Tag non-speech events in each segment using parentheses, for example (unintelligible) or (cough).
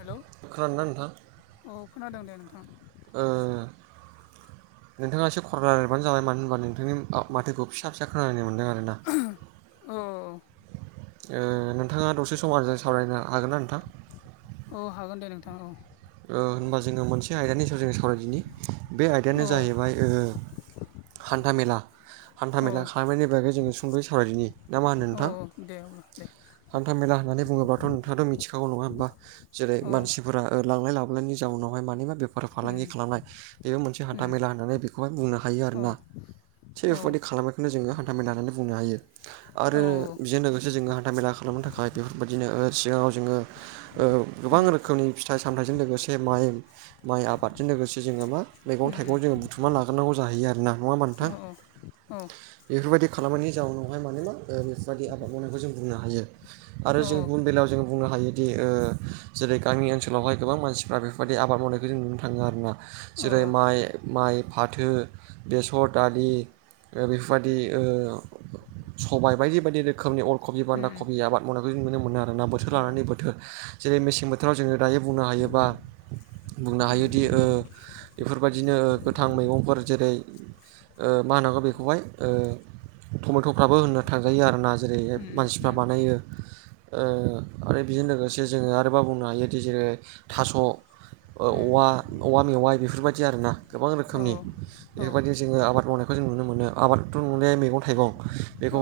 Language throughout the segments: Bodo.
हेल' खोनादों ना नोंथां अ खोनादों दे नोंथां ओ नोंथाङा एसे खर लिरबानो (unintelligible) जाबाय मानो होनबा नोंथांनि माथोखौ फिसा फिसा खोनानाय मोनदों आरो मोन औ (unintelligible) नोंथाङा दसे सम आजों सावरायनो हागोन ना नोंथां औ हागोन दे नोंथाङा औ होनबा जोङो मोनसे आयदानि सायाव जो सावरायदिनि बे औ आयदायानो जाहैबाय हान्था मेला हान्था औ मेला खालामनायनि बागै जोङो सुंदयै सावरायदिनि ना मा होनो औ नोंथां औ दे अब्ला दे हान्थामेला होननानै बुङोब्लाथ' नोंथाङाथ' मिथिखागौ नङा होमबा जेरै औ मानसि लांनाय लाबोलायनायनि जाउनावहाय मानि मा बेफोर फालांगि उम खालामनाय बेबो मोनसे उम हान्था मेला होननानै बेखौहाय बुंनो हायो औ आरोना थिग औ बेफोरबायदि खालामनायखौनो जोङो हान्थामेला होननानै बुंनो हायो आरो औ बेजों लोगोसे जोङो हान्था मेला खालाम खालामनो थाखाय बेफोरबायदिनो सिगाङाव जोङो गोबां उम रोखोमनि फिथाइ सामथाइजों लोगोसे माइ माइ आबादजों लोगोसे जोङो मा मैगं उम थाइगं उम जोङो बुथुमना लाग्रोनांगौ जाहैयो आरोना नङा होमबा नोंथां औ औ बेफोरबायदि खालामनायनि जाउनावहाय माने मा बेफोरबायदि आबाद मावनायखौ जों बुंनो हायो आरो औ जों गुबुन बेलायाव जों बुंनो हायोदि ओ जेरै गामि ओनसोलाव ओनसोलावहाय गोबां मानसिफ्रा बेफोरबायदि आबाद मावनायखौ जों नुनो थाङो आरोना औ जेरै माइ माइ फाथो बेसर दालि बेफोरबायदि ओ सबाइ बायदि बायदि रोखोमनि अर कबि बान्दा उम खबि आबाद मावनायखौ जों नुनो मोनो आरो ना बोथोर उम औ लानानै बोथोर जेरै मेसें बोथोराव जोङो दायो बुंनो हायोबा बुंनो उम हायोदि ओ बेफोरबायदिनो गोथां मैगंफोर जेरै ओ मा होननांगौ बेखौहाय ओ टमेट'फ्राबो होननो थांजायो आरोना जेरै उम मानसिफ्रा उम बानायो ओ आरो बेजों लोगोसे जोङो आरोबाव बुंनो हायो बि जेरै थास' ओ उम औवा औवा मेवाइ बेफोरबायदि आरो ना। गोबां औ रोखोमनि औ बेफोरबायदि जोङो आबाद मावनायखौ जों नुनो मोनो आबादाथ' माने मैगं थाइगं।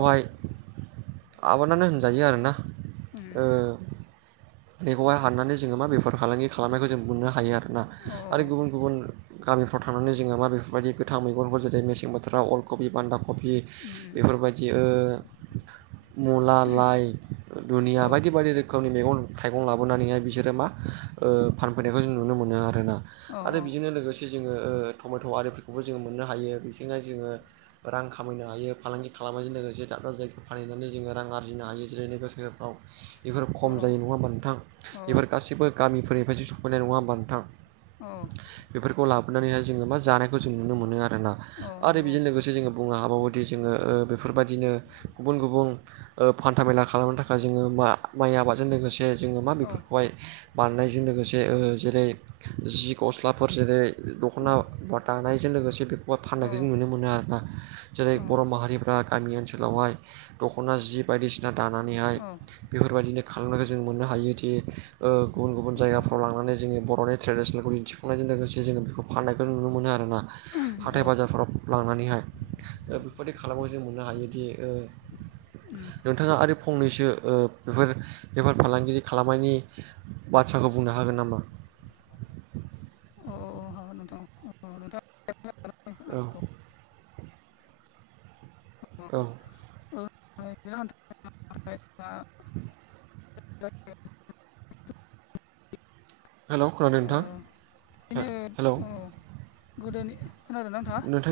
औ आबादानो होनजायो आरोना उम ओ बेखौहाय हाननानै जोङो मा बेफार फालांगि खालामनायखौ जों मोननो हायो आरोना औ आरो गुबुन गुबुन गामिफ्राव थांनानै जोङो मा बेफोरबायदि गोथां मैगंफोर जेरै मेसें बोथोराव अलकबि बान्दा कबि उम बेफोरबायदि ओ मुला लाइ दुनिया औ बायदि बायदि रोखोमनि मैगं थाइगं लाबोनानैहाय बिसोर मा ओ फानफैनायखौ जों नुनो मोनो आरोना औ आरो बेजोंनो लोगोसे से जोङो ओ टमेट' आरिफोरखौबो जोङो मोननो हायो बेजोंहाय जोङो। रां खामायनो हायो फालांगि खालामनायजों लोगोसे दाब दाब जायगायाव फानैनानै जोङो रां आरजिनो हायो जेरै नोगोर सोहोरफ्राव। बेफोरो खम जायो नङा होमबा नोंथां। बेफोर गासैबो गामिफोरनिफ्रायसो सफैनाय नङा होमबा नोंथां। औ। बेफोरखौ लाबोनानैहाय जोङो मा जानायखौ जों नुनो मोनो आरोना। औ आरो नंगौ बेजों लोगोसे जोङो बुंनो हाबावोदि जोङो ओ बेफोरबायदिनो गुबुन गुबुन हान्था मेला खालामनो थाखाय जोङो मा माइ आबादजों लोगोसे जोङो मा औ बेफोर बाय बारनायजों लोगोसे ओ जेरै जि गस्लाफोर जेरै दख'ना बा दानायजों लोगोसे बे औवा औ फाननायखौ जों नुनो मोनो आरोना। जेरै बर' माहारिफ्रा गामि ओनसोलावहाय दख'ना जि बायदिसिना दानानैहाय बेफोरबायदिनो खालामनायखौ जों मोननो हायोदि ओ गुबुन गुबुन औ जायगाफ्राव लांनानै जोंनि बर'नि ट्रेडिसनेलखौ दिन्थिफुंनायजों लोगोसे जोङो बेखौ फाननायखौ नुनो मोनो आरोना। हाथाय औ बाजारफोराव लांनानैहाय ओ बेफोरबायदि खालामनायखौ जों मोननो हायोदि ओ। उम नोंथाङा आरो फंनैसो ओ बेफोर बेफार फालांगिरि खालामनायनि बाथ्राखौ बुंनो हागोन नामा? अ अ अ हागोन। नोंथां ओ। औ। औ। औ नोंथाङा हेल' खोनादों ओ नोंथां बिदिनो हे-हेल'। औ गोदोनि खोनादोंना नोंथाङा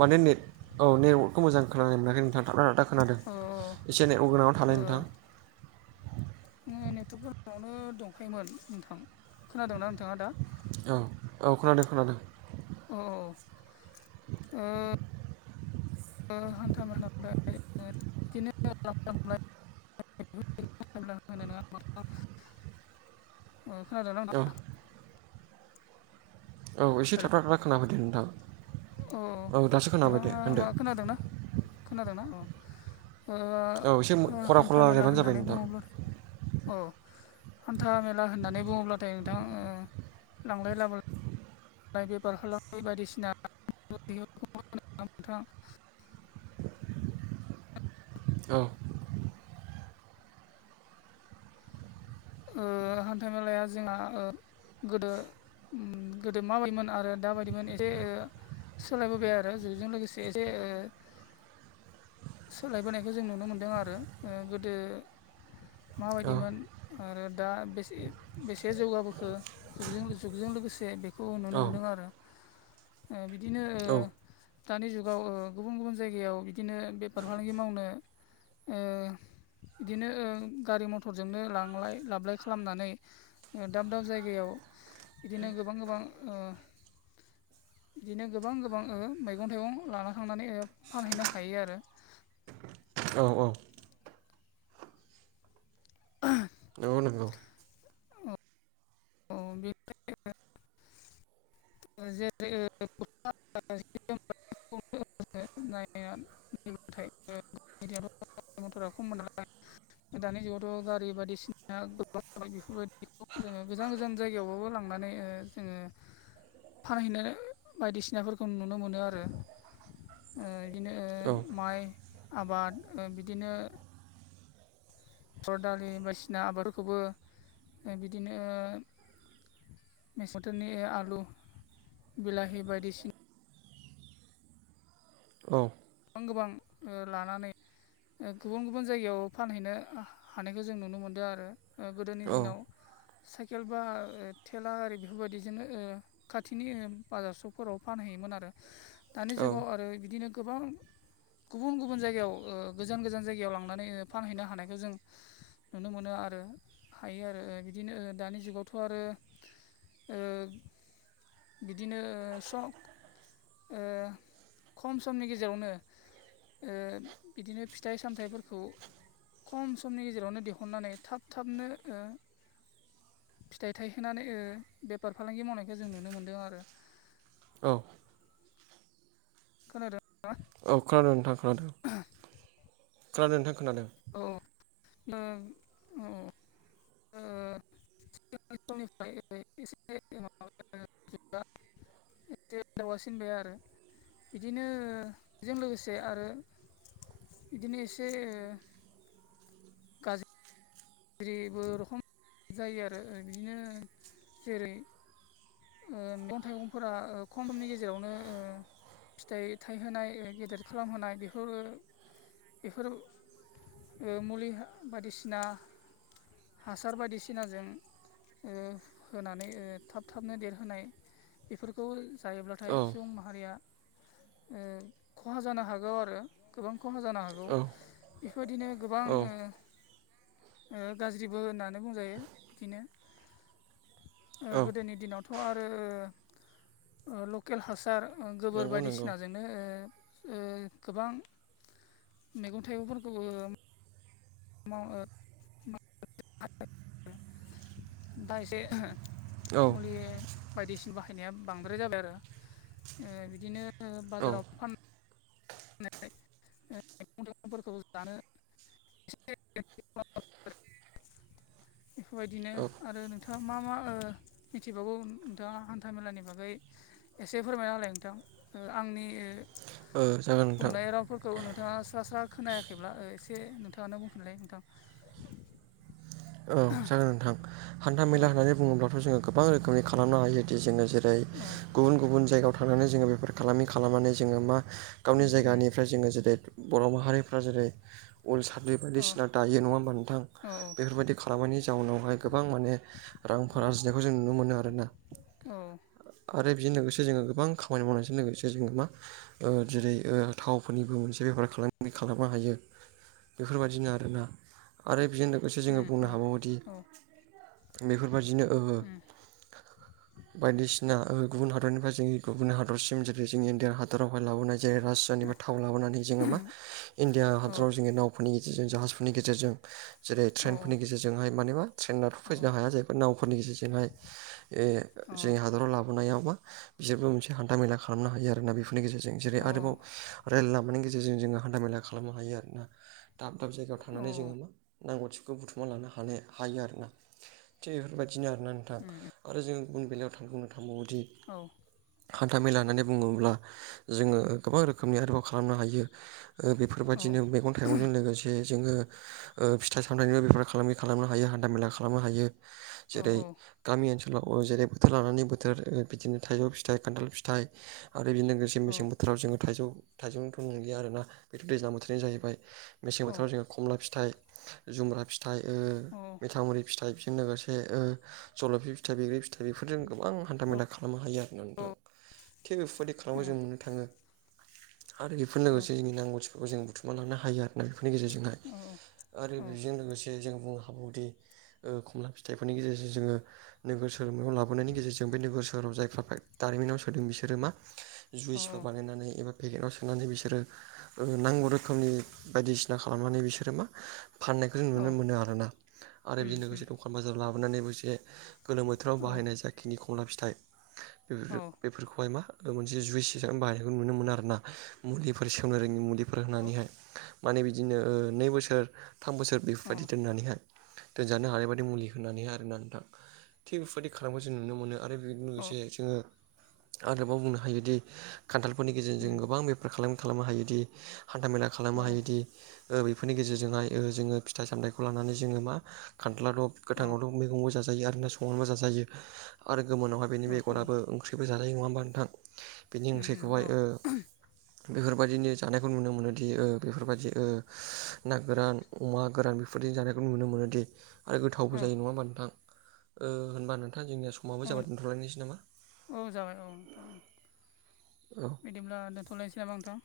माने नेट औ नेटवर्कखौ मोजां खोनानाय मोनाखै नोंथां थाबथा थाबथा खोनादों। खोनादों औ एसे नेटवर्क गोनाङाव थालाय ओ नोंथां। आङो नेटवर्क गोनाङावनो दंखायोमोन नोंथां खोनादोंना नोंथाङा दा? औ औ खोनादों खोनादों। अ ओ। (inaudible) हान्था मेलायाव (unintelligible) ओ खोनादोंना नोथाङा? (unintelligible) औ एसे थाबफ्लाा थाब्ला खोनाफैदो नोंथां। अओ औ दासो खोनाबाय दे नोंथाङा होनदो मा खोनादोंना खोनादोंना ओ? औ एसे ओ खरा खरा हान्था मेला रायलायबानो जाबाय होननानै नोंथां बुङोब्लाथाय औ हान्था मेला होननानै बुङोब्लाथाय नोंथां लांलाय लाबोलाय। बेफार खालामनाय बायदिसिना। नोंथां। औ ओ हान्था-मेलाया जोंहा ओ गोदो ओम गोदो माबायदिमोन आरो दाबायदिमोन एसे ओ सोलायबोबाय आरो जुगजों लोगोसे एसे ओ सोलायबोनायखौ जों नुनो मोनदों आरो ओ गोदो औ माबायदिमोन आरो दा बेसे बेसे जौगाबोखो जुगजों जुगजों लोगोसे बे खौ नुनो मोनदों औ आरो ओ बिदिनो ओ दानि जुगाव ओ गुबुन गुबुन जायगायाव बिदिनो बेफार फालांगि मावनो ओ बिदिनो ओ गारि मथरजोंनो लां लाय लाबलाय खालामनानै ओ दाब दाब जायगायाव बिदिनो गोबां गोबां ओ बिदिनो गोबां गोबां ओ मैगं-थाइगं लाना थांनानै ओ फानहैनो हायो आरो औ औ नोंगौ नोंगौ अ बेबायदिनो जेरै ओ (unintelligible) (unintelligible) मथरा खममोन नालाय दानि जुगावथ' गारि बायदिसिना गोबां बेफोरबायदिखौ जोङो गोजान गोजान जायगायावबाबो लांनानै ओ जोङो फानहैनाय बायदिसिनाफोरखौ नुनो मोनो आरो ओ इदिनो औ ओ माइ आबाद ओ बिदिनो सर दालि बायदिसिना आबादफोरखौबो ओ बिदिनो ओ मेसें बोथोनि आलु बिलाहि बायदिसि औ गोबां गोबां ओ लानानै ओ गुबुन गुबुन जायगायाव फानहैनो हानायखौ जों नुनो मोनदो आरो ओ गोदोनि औ दिनाव साइकेल बा ओ थेला आरि बेफोरबायदिजोनो ओ खाथिनि बाजार सकफोराव फानहैयोमोन आरो दानि औ जुगाव आरो बिदिनो गोबां गुबुन गुबुन जायगायाव ओ गोजान गोजान जायगायाव लांनानै ओ फानहैनो हानायखौ जों नुनो मोनो आरो हायो आरो ओ बिदिनो दानि जुगावथ' आरो ओ बिदिनो ओ सक ओ खम समनि गेजेरावनो ओ बिदिनो फिथाइ-सामथाइफोरखौ खम समनि गेजेरावनो दिहुननानै थाब थाबनो ओ फिथाइ थायहोनानै ओ बेफार फालांगि मावनायखो जों नुनो मोन्दों आरो औ खोनादों ना? औ खोनादों नोंथां खोनादों। (unintelligible) खोनादों नोंथां खोनादों औ ओं औ ओ सिगां समनिफ्राय इसे एसे दावगासिनबाय आरो बिदिनो बेजों लोगोसे आरो बिदिनो एसे ओ गाज रिबो रखम जायो आरो बिदिनो जेरै ओ मैगं-थाइगंफोरा ओ खमनि गेजेरावनो ओ फिथाइ थायहोनाय गेदेर खालामहोनाय बेफोरो बेफोर ओ मुलि बायदिसिना हासार बायदिसिनाजों ओ होनानै ओ थाब थाबनो देहोनाय बेफोरखौ औ जायोब्लाथाय सुबुं माहारिया ओ खहा जानो हागौ आरो गोबां खहा जानो हागौ। औ बेफोर बादिनो गोबां ओ गाज्रिबो होननानै बुंजायो बिदिनो ओ औ गोदोनि दिनावथ' आरो लकेल हासार गोबोर ओ नंगौ नंगौ बायदिसिनाजों नो ओ ओ गोबां मैगं-थाइगंफोरखौबो माव ओ मा (unintelligible) औ। माने बायदिसिना बाहायनाया बांद्राय जाबाय आरो ओ बिदिनो औ बाजाराव फा (unintelligible) (unintelligible) (inaudible) बेफोरबायदिनो औ ओ आरो नोंथाङा मा मा ओ मिथिबावगौ नोंथाङा हान्था मेलानि बागै। एसे फोरमायना होलाय नोंथां आंनि ओ औ जागोन। नोंथां बुंनाय राव खौ नोंथाङा स्रा स्रा खोनायाखैब्ला एसे नोंथाङानो बुंफिनलाय नोंथां? औ जागोन नोंथां हान्था औ मेला होननानै बुङोब्लाथ' जोङो गोबां रोखोमनि खालामनो हायो जदि जोङो जेरै जेरै औ गुबुन गुबुन जायगायाव थांनानै जोङो बेफोर खालामि खालामनानै जोङो मा? गावनि उम उम जायगानिफ्राय जोङो जेरै बर' माहारिफ्रा जेरै उम साद्रि औ बायदिसिना दायो नङा होमबा नोंथां औ बेफोरबादि खालामनायनि जाउनावहाय गोबां माने रांफोर आरजिनायखौ जों नुनो मोनो आरोना। औ। आरो बेजों लोगोसे जोङो गोबां खामानि मावनायजों लोगोसे जोङो मा। जेरै दिनै थावफोरनिबो मोनसे बेफार खालामनो हायो। बेफोरबादिनो आरोना आरो बेजोंनो लोगोसे जोङो उम औ बुंनो हाबावोदि औ बेफोरबादिनो ओहो उम बायदिसिना गुबुन हादरनिफ्राय जोंनि गुबुन हादरसिम जेरै जोंनि इण्डियान हादरावहाय लाबोनाय जेर राज औ जेनबा थाव लाबोनानै जोङो मा इण्डिया औ हादराव जोङो नाव फोरनि गेजेरजों जाहाजफोरनि गेजेरजों जेरै औ ट्रेनफोरनि गेजेरजोंहाय माने मा? ट्रेेनार औ फैनो हाया जाहैबाय नावफोरनि गेजेरजोंहाय जोंनि हादराव लाबोनायाव मा मा बिसोरबो मोनसे हान्था-मेला खालामनो हायो आरोना बेफोरनि गेजेरजों जेरै उम औ आरोबाव रेल लामानि गेजेरजों जोङो हान्था-मेला खालामनो हायो आरोना दाब दाब जायगायाव थांनानै जोङो मा मा नांगौथिखौ बुथुमना लानो हायो आरोना थिग बेफोरबादिनो आरोना नोंथां उम आरो जोङो गुबुन बेलायाव थांबावनो थांबावोदि। औ। हान्थामेला होननानै बुङोब्ला जोङो गोबां रोखोमनि आरोबाव खालामनो हायो। बेफोरबायदिनो मैगं-थाइगंजों लोगोसे जोङो फ सामथामबो बेफोर खालामै खालामनो हायो हान्था-मेला खालामनो हायो जेरै गामि ओनसोलाव जेरै बोथोर लानानै बोथोर बिदिनो थाइजौ फिथाइ खान्थाल फिथाइ आरो बेजों लोगोसे जे मेसे बोथोराव जोङो थाइजौ थाइजौनिथ नंलिया आरोना बेथ' दैज्लां बोथोरानो जाहैबाय मेसें बोथोराव जोङो। खमला फिथाइ जुमब्रा फिथाइ औ मिथामुरि फिथाइ बेजों लोगोसे जलफि फिथाइ बैग्रि, फिथाइ बेफोरजों गोबां हान्था मेला खालामनो हायो आरो। थानानै थां थिग बेफोरबायदि खालामा जों नेनो थाङो। आरो बेफोर लोगोसे जोंनि नांगौथिफोरखौ जों बुथुमना लानो हायो आरोना बेफोरनि गेजेरजों औ औ जों लोगोसे जों बुंनो हाबौदि खमला फिथाइफोरनि गेजेरजों जोङो नोगोर सहायाव लाबोनायनि गेजेरजों बे नोगोर सोहोराव जायफ्रा दारिमिनाव सोदों बिसोरो मा जुइसफोर बानायनानै एबा पेकेटाव सोनानै बिसोरो नांगौ रोखोमनि बायदिसिना खालामनानै बिसोरो मा फाननायखौ जों नुनो मोनो आरोना आरो उम बेजों लोगोसे उम दखान बाजाराव लाबोनानैबोसे गोलोम बोथोराव औ औ बाहायनाय औ उम औ जाखिनि खमला फिथाइ औ बेफोर बेफोरखौहाय मा मोनसे जुइस हिसाबै बाहनायखौ नुनो मोनो आरो ना मुलिफोर सेवनो रोङि मुलिफोर औ होनानैहाय माने बिदिनो नै बोसोर थाम बोसोर उम उम बेफोरबायदि औ दोननानैहाय दोनजानो हानाय बादि मुलि होननानैहाय आरोना नोंथां थिग बेफोरबायाददि खालामखौ जों नुनो मोनो आरो बेजों लोगोसे जोङो आरोबाव बुंनो हायोदि खान्थालफोरनि गेजेरजों जों गोबां बे खालाम खालामनो हायोदि हान्थाामेला खालामनो हायोदि बेफोरनि गेजेरजोंहाय जोङो फिथाइ सामथायखौ लानानै जोङो मा खान्थाला थ' गोथाङावथ' मैगंबो जाजा जायो आरोना संना जाजायो आरो गोमोनाव हायबो बेनि बेगराबो ओंख्रिबो जायो नङा होमबा नोंथां बेनि ओंख्रिखौहाय बेफोरबायदिनो जानायखौ नुनो मोनोदि बेफोरबायदि ना गोरान अमा गोरान बेफोरजों जानायखौ नुनो मोनो दे आरो औ गोथावबो जायो नङा होमबा नोंथां ओ होनबा नोंथां जोंनिया स माबो औ जाबाय दोनथ'लायनोसै नामा औ जाबाय औ नोंथां औ बिदिब्ला दोनथ'लायनोसै नामा नोंथां